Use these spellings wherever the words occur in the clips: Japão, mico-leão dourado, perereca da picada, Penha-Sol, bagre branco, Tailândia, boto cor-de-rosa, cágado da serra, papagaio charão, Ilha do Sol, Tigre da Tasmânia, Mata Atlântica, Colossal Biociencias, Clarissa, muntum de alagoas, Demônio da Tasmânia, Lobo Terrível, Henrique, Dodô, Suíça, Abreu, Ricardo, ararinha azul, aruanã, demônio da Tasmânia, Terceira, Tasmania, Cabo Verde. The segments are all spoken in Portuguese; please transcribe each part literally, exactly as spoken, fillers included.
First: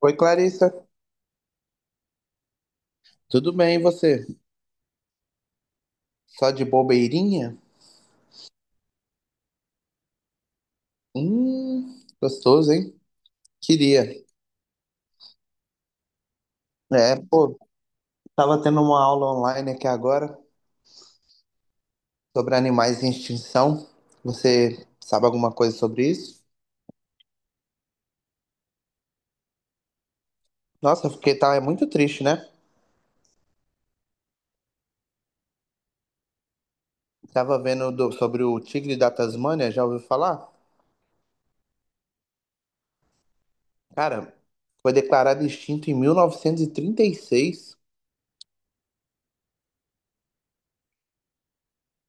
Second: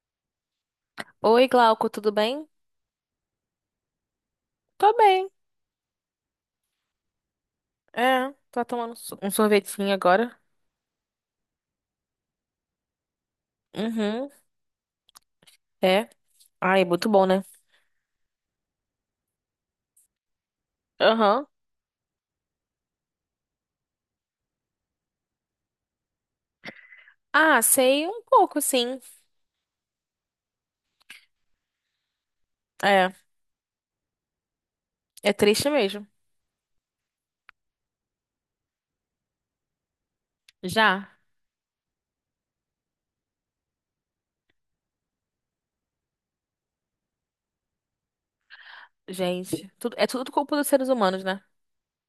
Oi, Clarissa. Oi, Glauco, tudo bem? Tudo bem, e você? Tô bem. Só de bobeirinha? É, tô tomando so- um sorvetinho agora. Hum, gostoso, hein? Queria. Uhum, é. Ai, é muito É, bom, né? pô, tava tendo uma aula online aqui agora Aham. sobre animais em extinção. Você sabe alguma coisa sobre isso? Ah, sei um pouco, sim. Nossa, porque fiquei, tá, é muito triste, né? É, é triste mesmo. Tava vendo do- sobre o tigre da Tasmânia, já ouviu falar? Já, Cara, foi declarado extinto em mil novecentos e trinta e seis. gente. Tudo, é tudo culpa dos seres humanos, né?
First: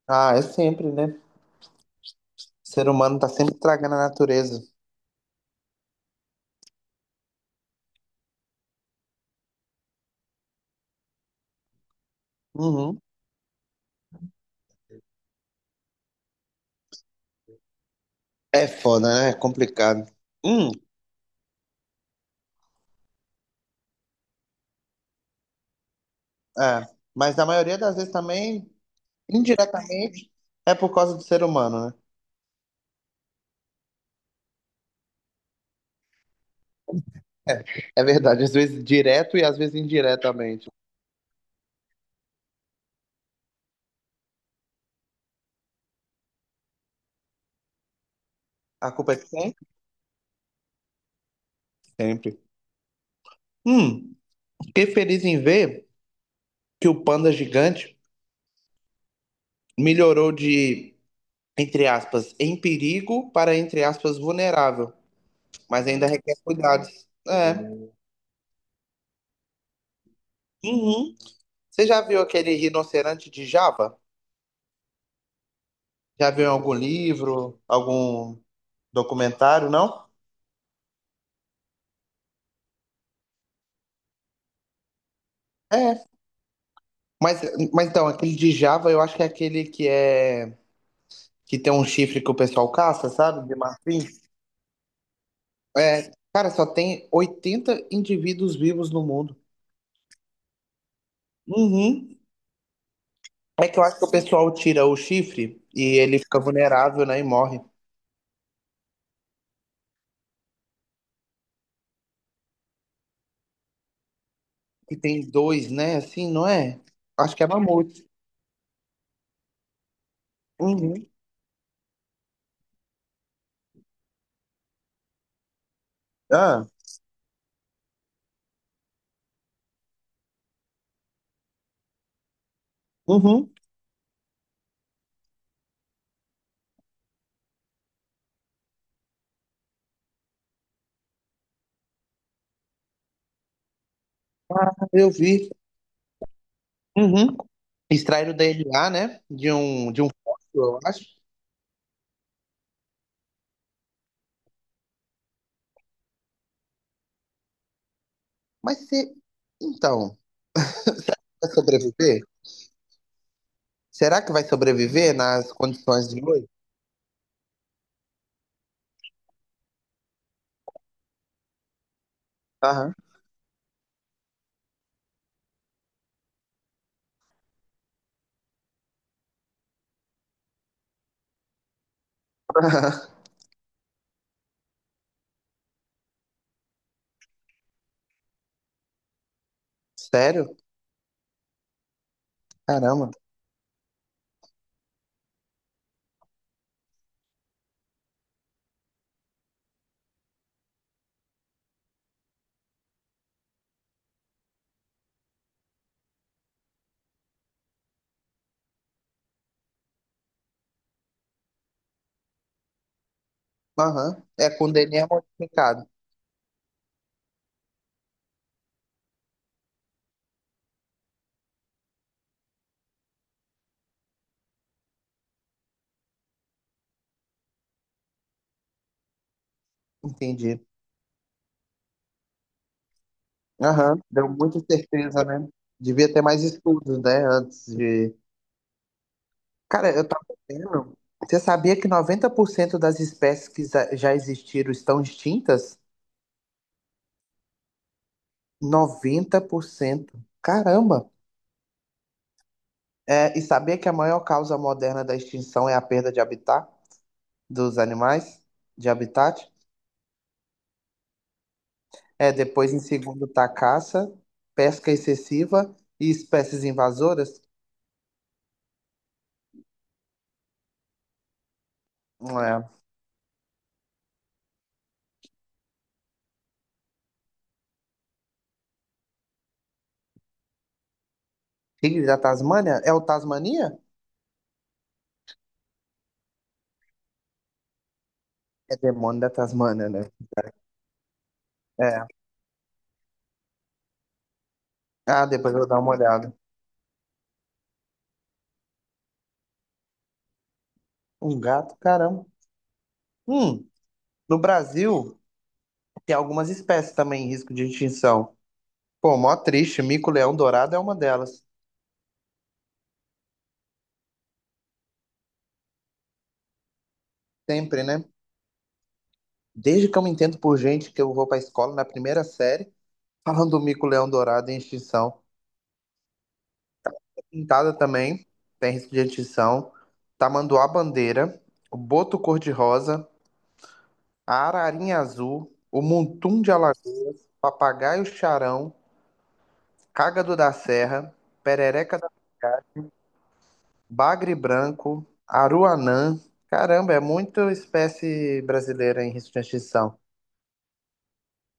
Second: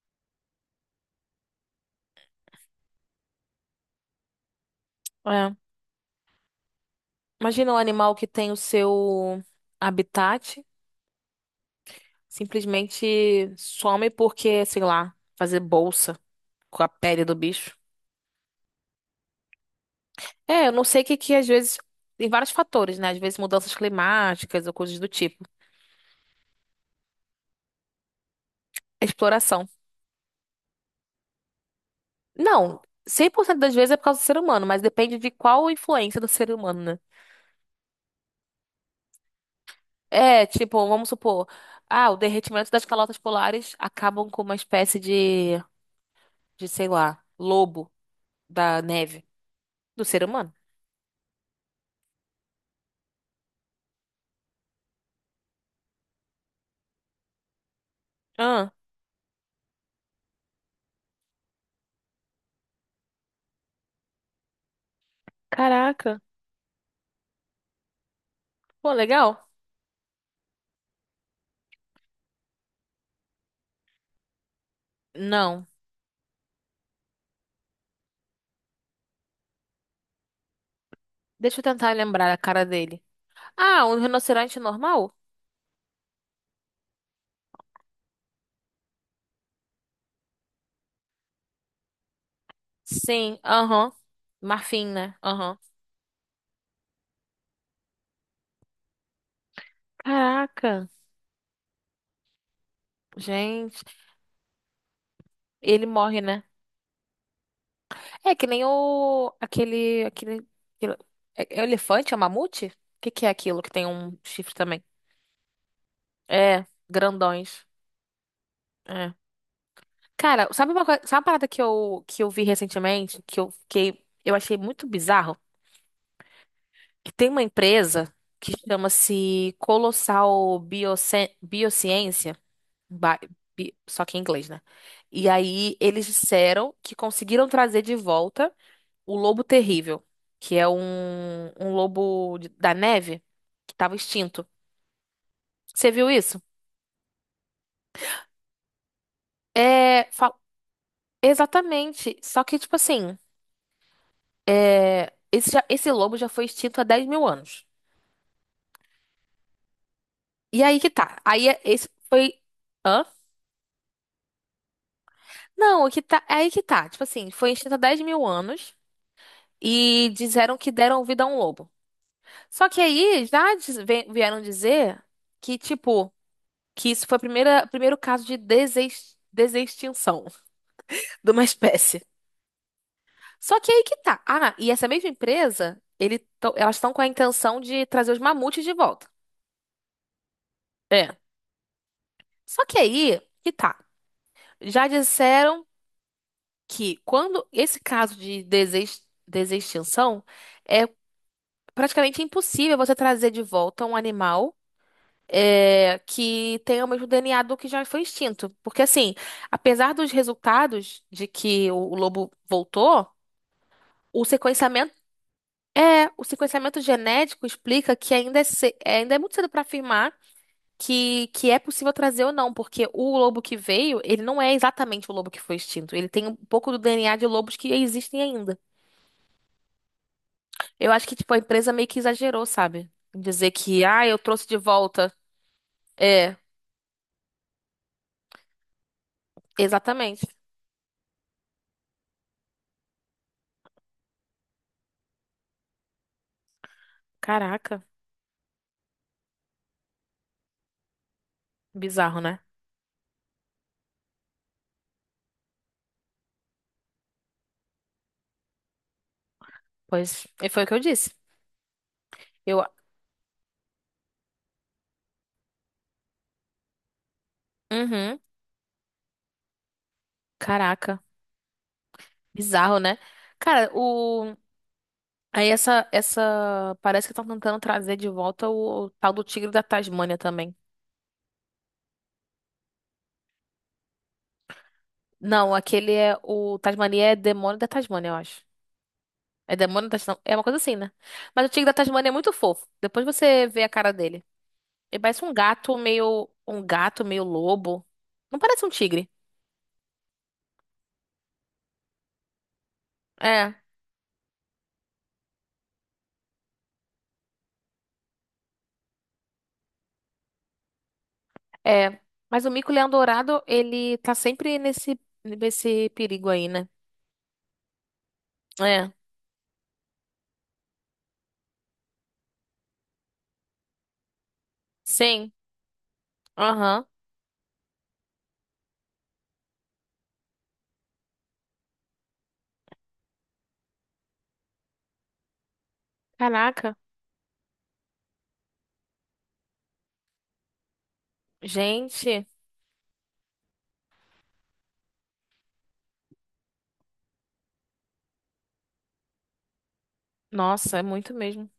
Ah, é sempre, né? O ser humano tá sempre estragando a natureza. É. Imagina um animal que tem o seu habitat, Uhum. simplesmente some porque, sei lá, fazer bolsa com a pele do bicho. É foda, né? É complicado. É, eu Hum, não sei o que que às vezes. Tem vários fatores, né? Às vezes mudanças climáticas ou coisas do tipo. é. Mas na maioria das vezes também, A exploração. indiretamente, é por causa do ser humano, né? Não, cem por cento das vezes é por causa do ser humano, mas depende de qual influência do ser humano, né? É verdade, às vezes direto e às vezes É, indiretamente. tipo, vamos supor, ah, o derretimento das calotas polares acabam com uma espécie de, de, sei lá, lobo da A culpa é neve de quem? do ser humano. Sempre. Hum, Fiquei feliz em ver que o panda gigante Ah, melhorou de, entre aspas, em perigo para, entre aspas, vulnerável. Mas ainda caraca. requer cuidados. É. Pô, legal? Uhum. Você já viu aquele rinoceronte de Java? Não. Já viu em algum livro, algum documentário, não? Deixa eu tentar lembrar a cara dele. Ah, um rinoceronte normal? É, mas, mas então, aquele de Java eu acho que é aquele que é que tem um chifre que o pessoal caça, Sim, sabe? De aham. marfim. Marfim, né? Aham. É, cara, só tem oitenta indivíduos vivos no mundo. Caraca. Uhum. É que Gente, eu acho que o pessoal tira o chifre ele e ele morre, fica né? vulnerável, né? E morre. É que nem o aquele aquele, aquele- é, é elefante, é um mamute? O que que é aquilo que tem um chifre também? E tem dois, né? Assim, não É, é? Acho que é grandões. mamute. É. Cara, sabe uma coisa, Uhum. sabe uma parada que eu que eu vi recentemente, que eu fiquei, eu achei muito bizarro, Ah, que tem uma empresa que chama-se Colossal Biocien- Biociência, ba- uhum. bi- só que em inglês, né? E aí eles disseram que conseguiram trazer de volta o Lobo Terrível, que é um, um lobo de- da neve que tava extinto. Eu vi. Você viu isso? Uhum. Extraíram o D N A, né? De um, de um É, fa- fóssil, eu acho. exatamente. Só que, tipo assim, é, esse, já- esse lobo já foi extinto há dez mil anos. Mas você. Então, E aí que tá. Aí vai é- esse sobreviver? foi. Hã? Será que vai sobreviver nas Não, o que condições tá, de é hoje? aí que tá. Tipo assim, foi extinto há dez mil anos e disseram que deram vida a um lobo. Só que Aham. aí já diz- ve- vieram dizer que, tipo, que isso foi o primeiro caso de desex- desextinção de uma espécie. Só que aí que tá. Ah, e essa mesma empresa, ele, tão- elas estão com a intenção de trazer os mamutes de volta. Sério? É. Só que Caramba. aí que tá. Já disseram que quando esse caso de desex- desextinção é praticamente impossível você trazer de volta um animal é, que tenha o mesmo D N A do que já foi extinto. Porque assim, apesar dos resultados de que o o lobo voltou, Aham. o É com sequenciamento. D N A modificado. É, o sequenciamento genético explica que ainda é, ce- é, ainda é muito cedo para afirmar que, que é possível trazer ou não, porque o lobo que veio, ele não é exatamente o lobo que foi extinto. Ele tem um pouco do D N A de lobos que existem ainda. Entendi. Eu acho que, tipo, a empresa meio que exagerou, sabe? Em dizer que, Aham. ah, eu Deu trouxe de muita volta. certeza, né? Devia ter É, mais estudos, né? Antes de. Cara, eu tava exatamente. vendo. Você sabia que noventa por cento das espécies que za- já existiram estão extintas? Caraca, noventa por cento. Caramba! bizarro, né? É, e sabia que a maior causa moderna da extinção é a perda de habitat dos animais? De habitat? Pois, e foi o que eu disse. É, Eu, depois em segundo tá caça, pesca excessiva e espécies invasoras. uhum, caraca, É. bizarro, né? Cara, o. Aí essa, essa. Parece que estão tentando trazer de volta o, o tal do Tigre da Tasmânia também. Tigre da Tasmânia? É o Tasmania? Não, aquele é. O Tasmania é Demônio da Tasmânia, eu acho. É demônio da É Demônio Tasmânia, da né? Tasmânia. É uma coisa assim, né? Mas o Tigre da É. Tasmânia é muito fofo. Depois você vê a cara dele. Ele parece Ah, um depois eu vou gato dar uma meio. olhada. Um gato meio lobo. Não parece um tigre. Um gato, caramba. É, Hum, no Brasil tem algumas espécies também em risco de extinção. Pô, mó triste, mico-leão dourado é uma delas. é. Mas o mico-leão dourado, ele tá sempre nesse, nesse perigo aí, né? Sempre, né? É. Desde que eu me entendo por gente que eu vou pra escola na primeira série, falando do mico-leão dourado em extinção. Sim. Aham. Pintada também, tem risco de extinção. Tamanduá bandeira, o boto cor-de-rosa, a ararinha azul, o muntum de Caraca. Alagoas, papagaio charão, cágado da serra, perereca da Gente. picada, bagre branco, aruanã. Caramba, é muita espécie brasileira em risco de extinção. Nossa, é muito mesmo.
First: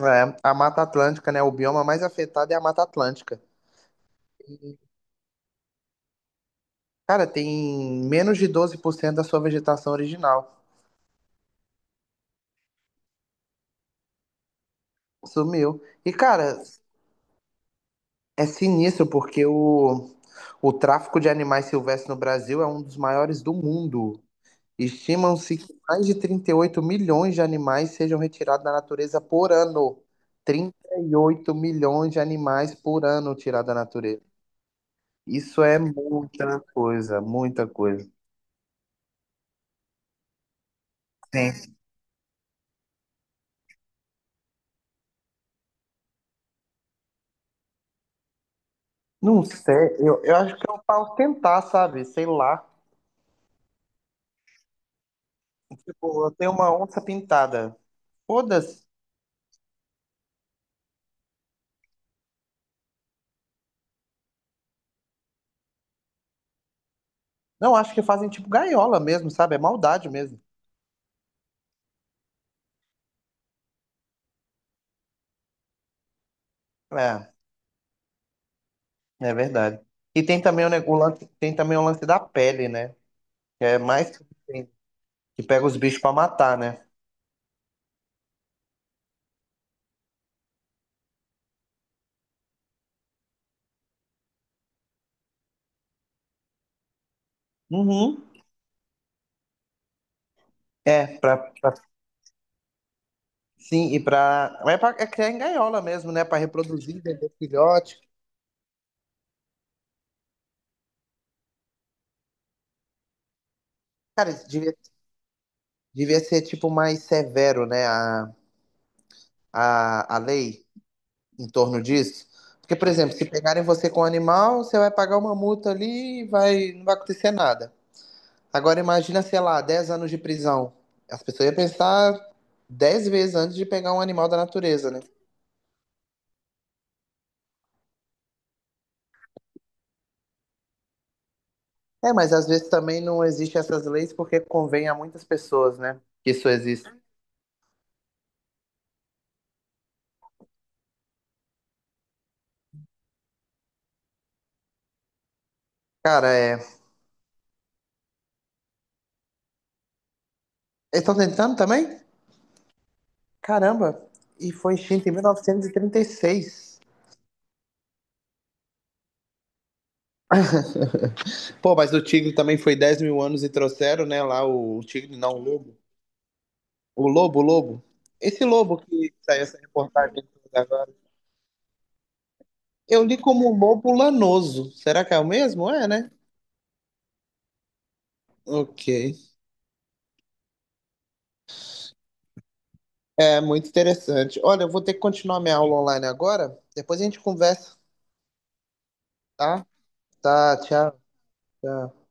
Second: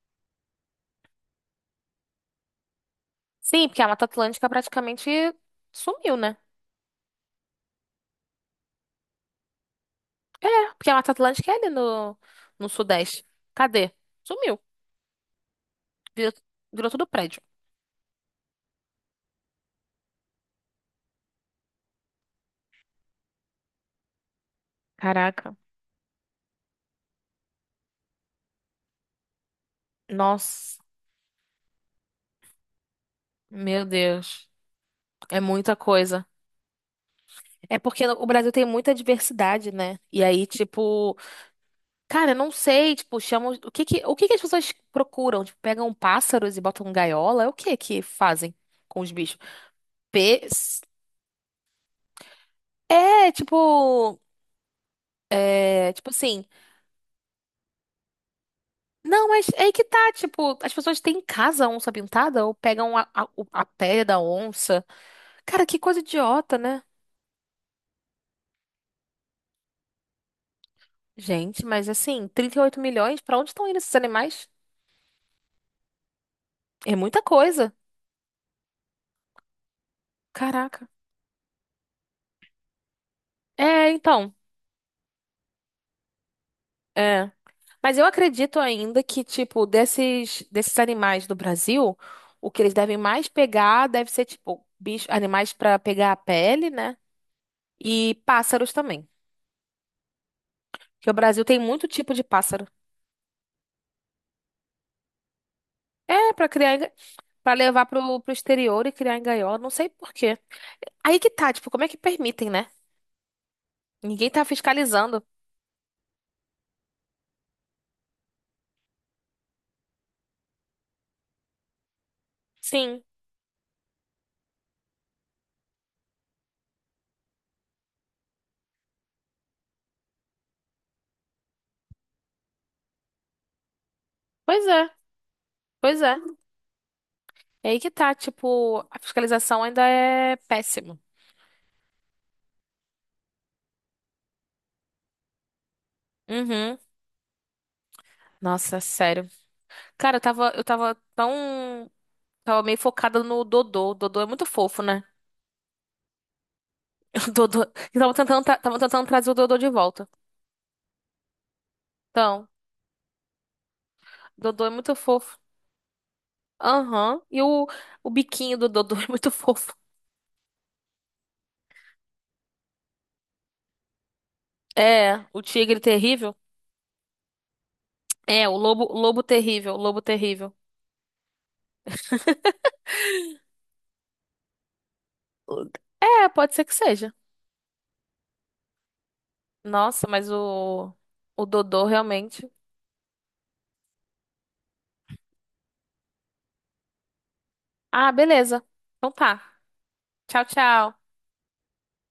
É, a Mata Atlântica, né? O bioma mais afetado é a Mata Atlântica. Sim, porque a Mata Atlântica praticamente sumiu, né? Cara, tem menos de doze por cento da sua vegetação É, original. porque a Mata Atlântica é ali no, no Sudeste. Cadê? Sumiu. Sumiu. E, Virou, cara, virou tudo prédio. é sinistro porque o, o tráfico de animais silvestres no Brasil é um dos maiores do mundo. Caraca. Estimam-se que mais de trinta e oito milhões de animais sejam retirados da natureza por ano. Nossa. trinta e oito milhões de animais por ano tirados da Meu natureza. Deus. É Isso muita é coisa. muita coisa, muita É porque coisa. o Brasil tem muita diversidade, né? E aí, tipo, Sim. cara, eu não sei, tipo, chamam. O que que, o que que as pessoas procuram? Tipo, pegam pássaros e botam gaiola? É o que que fazem com os bichos? Não sei, eu, eu Pe... acho que eu posso tentar, sabe? Sei lá. É, tipo. É, tipo Tipo, eu assim. tenho uma onça pintada. Foda-se. Não, mas é aí que tá, tipo, as pessoas têm em casa a onça pintada ou pegam a, a, o- a pele da onça. Cara, que coisa idiota, né? Não, acho que fazem tipo gaiola mesmo, sabe? É maldade mesmo. Gente, mas assim, trinta e oito milhões, pra onde estão indo esses animais? É muita É. coisa. É verdade. E tem também o, ne- Caraca. o lance, tem também o lance da pele, né? Que é É, mais que então, tem, que pega os bichos pra matar, né? é. Mas eu acredito ainda que, tipo, desses, desses animais do Brasil, o que eles devem mais pegar deve ser, tipo, bicho, animais pra pegar a pele, né? E Uhum. pássaros também. Porque o É, pra, Brasil tem pra- muito tipo de pássaro. sim, e pra. É, pra, é criar em gaiola mesmo, né? É, Pra pra criar. reproduzir, vender Pra levar filhote. pro, pro exterior e criar em gaiola, não sei por quê. Aí que tá, tipo, como é que permitem, né? Ninguém Cara, tá isso devia, fiscalizando. devia ser tipo mais severo, né? A, a, a lei em torno disso. Porque, por Sim, exemplo, se pegarem você com um animal, você vai pagar uma multa ali e vai, não vai acontecer nada. Agora imagina, sei lá, dez anos de prisão. As pessoas iam pensar dez vezes antes de pegar um animal da pois é, natureza, né? pois é. É aí que tá, tipo, a fiscalização ainda é péssima. É, mas às vezes também não existem essas leis porque convém a muitas pessoas, né? Que isso Uhum. existe. Nossa, sério. Cara, eu tava, eu tava tão. Tava meio focada no Dodô. O Dodô é muito fofo, né? Cara, é. O Dodô. Eu tava tentando, tra- tava tentando trazer o Dodô de volta. Eles estão tentando também? Então, Caramba! o E Dodô é foi muito extinto em fofo. mil novecentos e trinta e seis. Aham. E o, o biquinho do Dodô é muito fofo. Pô, mas o tigre também foi dez mil anos e trouxeram, né? Lá o, o tigre, É, não, o o lobo. tigre terrível. O lobo, o lobo. Esse É, o lobo lobo, o que lobo saiu essa terrível, o lobo reportagem terrível. toda agora. Eu li como lobo lanoso. Será que é o O- mesmo? É, né? é, pode ser que seja. Ok. Nossa, mas o, o Dodô realmente. É muito interessante. Olha, eu vou ter que continuar minha aula online agora. Depois a gente conversa, Ah, beleza. Então tá. tá? Tchau, Tá, tchau. tchau. Tchau.